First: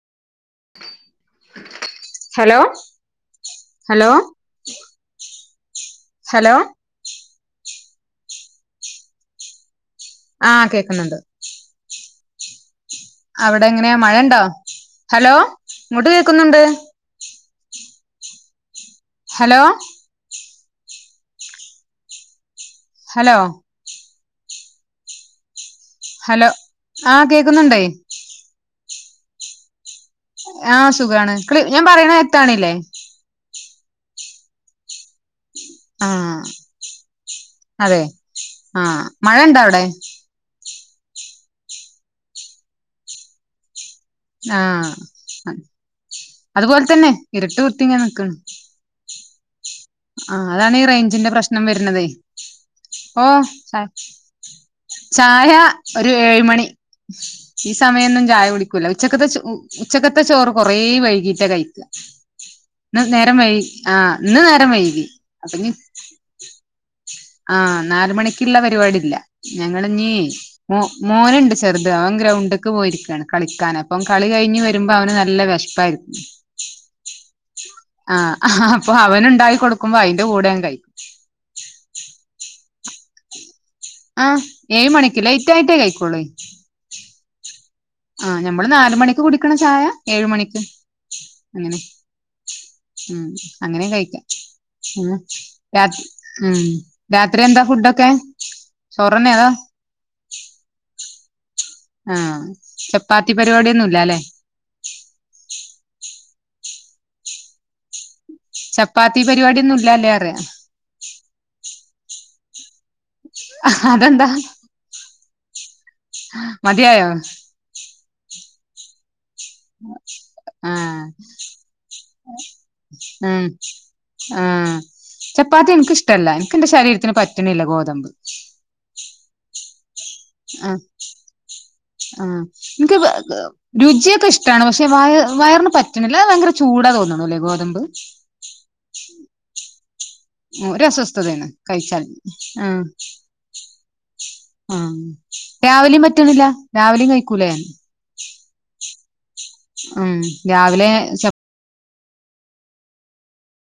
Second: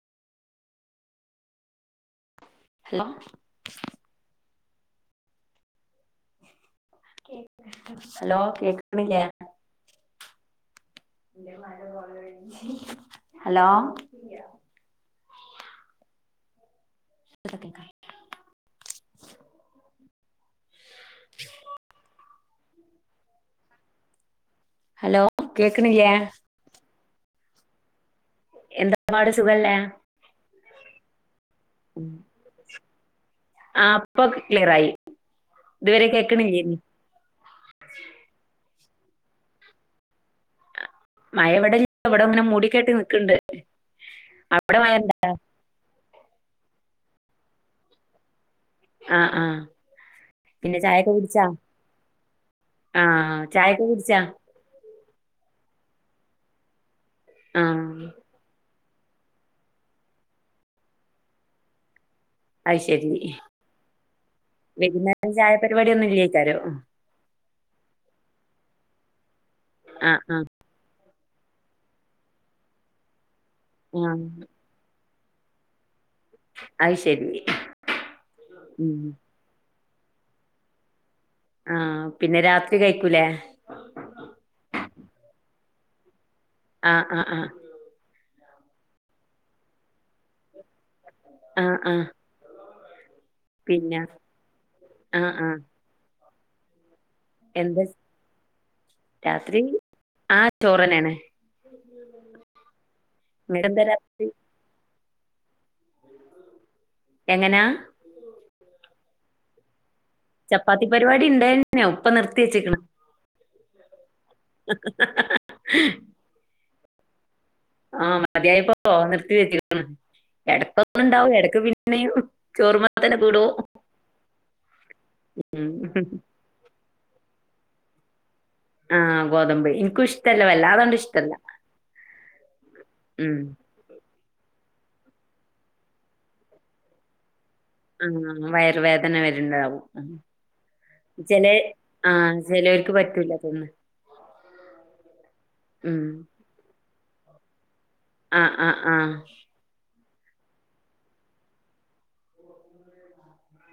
Hello hello hello hello കേക്കണില്ല ആഹ കേക്ക ഹലോ അവിടെ എങ്ങനെയാ മഴ ഉണ്ടോ ഹലോ ഇഖോട് കേക്കുന്നുണ്ട് ക്ക [inaudible] ഹലോ ഉ ഹലോ ഹലോ കേക്കനിലെ ആഹ കേക്കുന്നുണ്ട എന്താ പാട് സുഖല്ലേ ആഹ് സുഖാണ് ഞാൻ പറയണ എത്താണല്ലേ ആ ഇപ്പൊ ക്ലിയർായി ആഹ അതെ ആഹ മഴ എണ്ടാ അവിടെ മഴ എവിടെ എവിടെ ഇങ്ങനെ മൂടിക്കട്ട് നിക്കണ്ട് അവിടെ ആഹ മഴ ഇണ്ടാ അതുപോലെ തന്നെ ഇരട്ട് കുത്തിങ്ങൻ നിക്ക ആ ആ ആ പിന്നെ അതാണി ചായൊക്കെ റേഞ്ചിന്റെ കുടിച്ചാ പ്രശ്നം വരണതേ ആ ഓ ച ചായൊക്കെ കുടിച്ചാ ചായ ഒരു ഏഴ് മണി ആ ഈ സമയൊന്നും ചായ കുടി കൂല ഉച്ചക്കത്തെ ചോ ഉച്ചക്കത്തെ ചോറ് കൊറേ വൈകീട്ടേ കഴിക്ക ഇന്ന് നേരം വൈകി ആ ഇന്ന് നേരം വൈകി വൈന്നേരം അപ്പൊ ഇനി ചായപരിപാടി ഒന്നും [unintelligible] ആ നാല് മണിക്കിള്ള പരിപാടില്ല ഞങ്ങള് ഞ്ഞി ആ ആ ഓ മോന്ണ്ട് ചെറുത് അവൻ ഗ്രൗണ്ട്ക്ക് പോയിരിക്കാണ് കളിക്കാനപ്പം ആ കളി കഴിഞ്ഞ് വരുമ്പോ അവന് നല് നല്ല വെശ്പ്പായി അത് ശരി ആ അപ്പൊ ഉം അവന് ഇണ്ടായി കൊടു നോക്ക്മ്പോ അതിന്റെ കൂടങ്ക് കയ്കും ആ പിന്നെ രാത്രി കഴിക്കൂലേ ആ ഏഴ് മണിക്ക് ലേറ്റ് ആയിട്ടേ കഴിക്കുള്ളേ ആ ആ ആ ആ ഞമ്മള് നാല് മണിക്ക് കുടിക്കണ ചായ ഏഴ്‌ മണിക്ക് ആ അങ്ങനെ ആ ഉം അങ്ങനേം പിന്നെ കഴിക്കാം ആഹ് രാത് ഉം രാത്രി എന്താ എന്തേ ഫുഡൊക്കെ ചോറന്നെ അതോ രാത്രി ആ ചോറന്നാണ് ആ ചപ്പാത്തി ഇങ്ങക്കെന്താ പരിപാട്യൊന്നുല്ലാലെ രാത്രി എങ്ങനാ ചപ്പാത്തി പരിപാടിയൊന്നും ഇല്ലാല്ലേ അറിയ ചപ്പാത്തി പരിപാടി ഇണ്ടായിരുന്നെനു ഇപ്പ നിർത് പീച്ചിക്ക്ണ് അതെന്താ [unintelligible] മതിയായ ഓ നിർത് ആ എടക്ക് പിന്നെയും ചോറുമ്മ തന്നെ ഉം കൂടും. ആ ഉം ചപ്പാത്തി എനക്ക്ഷ്ടല്ല എനക്ക് എന്റെ ശരീര ത്തിന് പറ്റണില്ല ഗോതമ്പ് ഗോതമ്പേ എനിക്കുംഷ് ആ ആ എനിക്ക് ഉം രുചിയൊക്ക ഇഷ് ട്ടാണ് പഷെ വയ വയറിന് പറ്റണില്ല അത് വയങ്കര ചൂടാ തോന്നണുലേ ഗോത് ആ വയറുവേദന വരുണ്ടാവും ഒരു അസ്വസ്ഥതയാണ് ചേലെ കഴിച്ചാൽ ആ ചെലേർക്കു പറ്റൂല തോന്നണ്. ആ ഉം രാവിലെയും പറ്റണില്ല രാവിലെയും കഴ് കുലേ? ആ ആ ആ [unintelligible] ഉം രാവിലെ ചപ്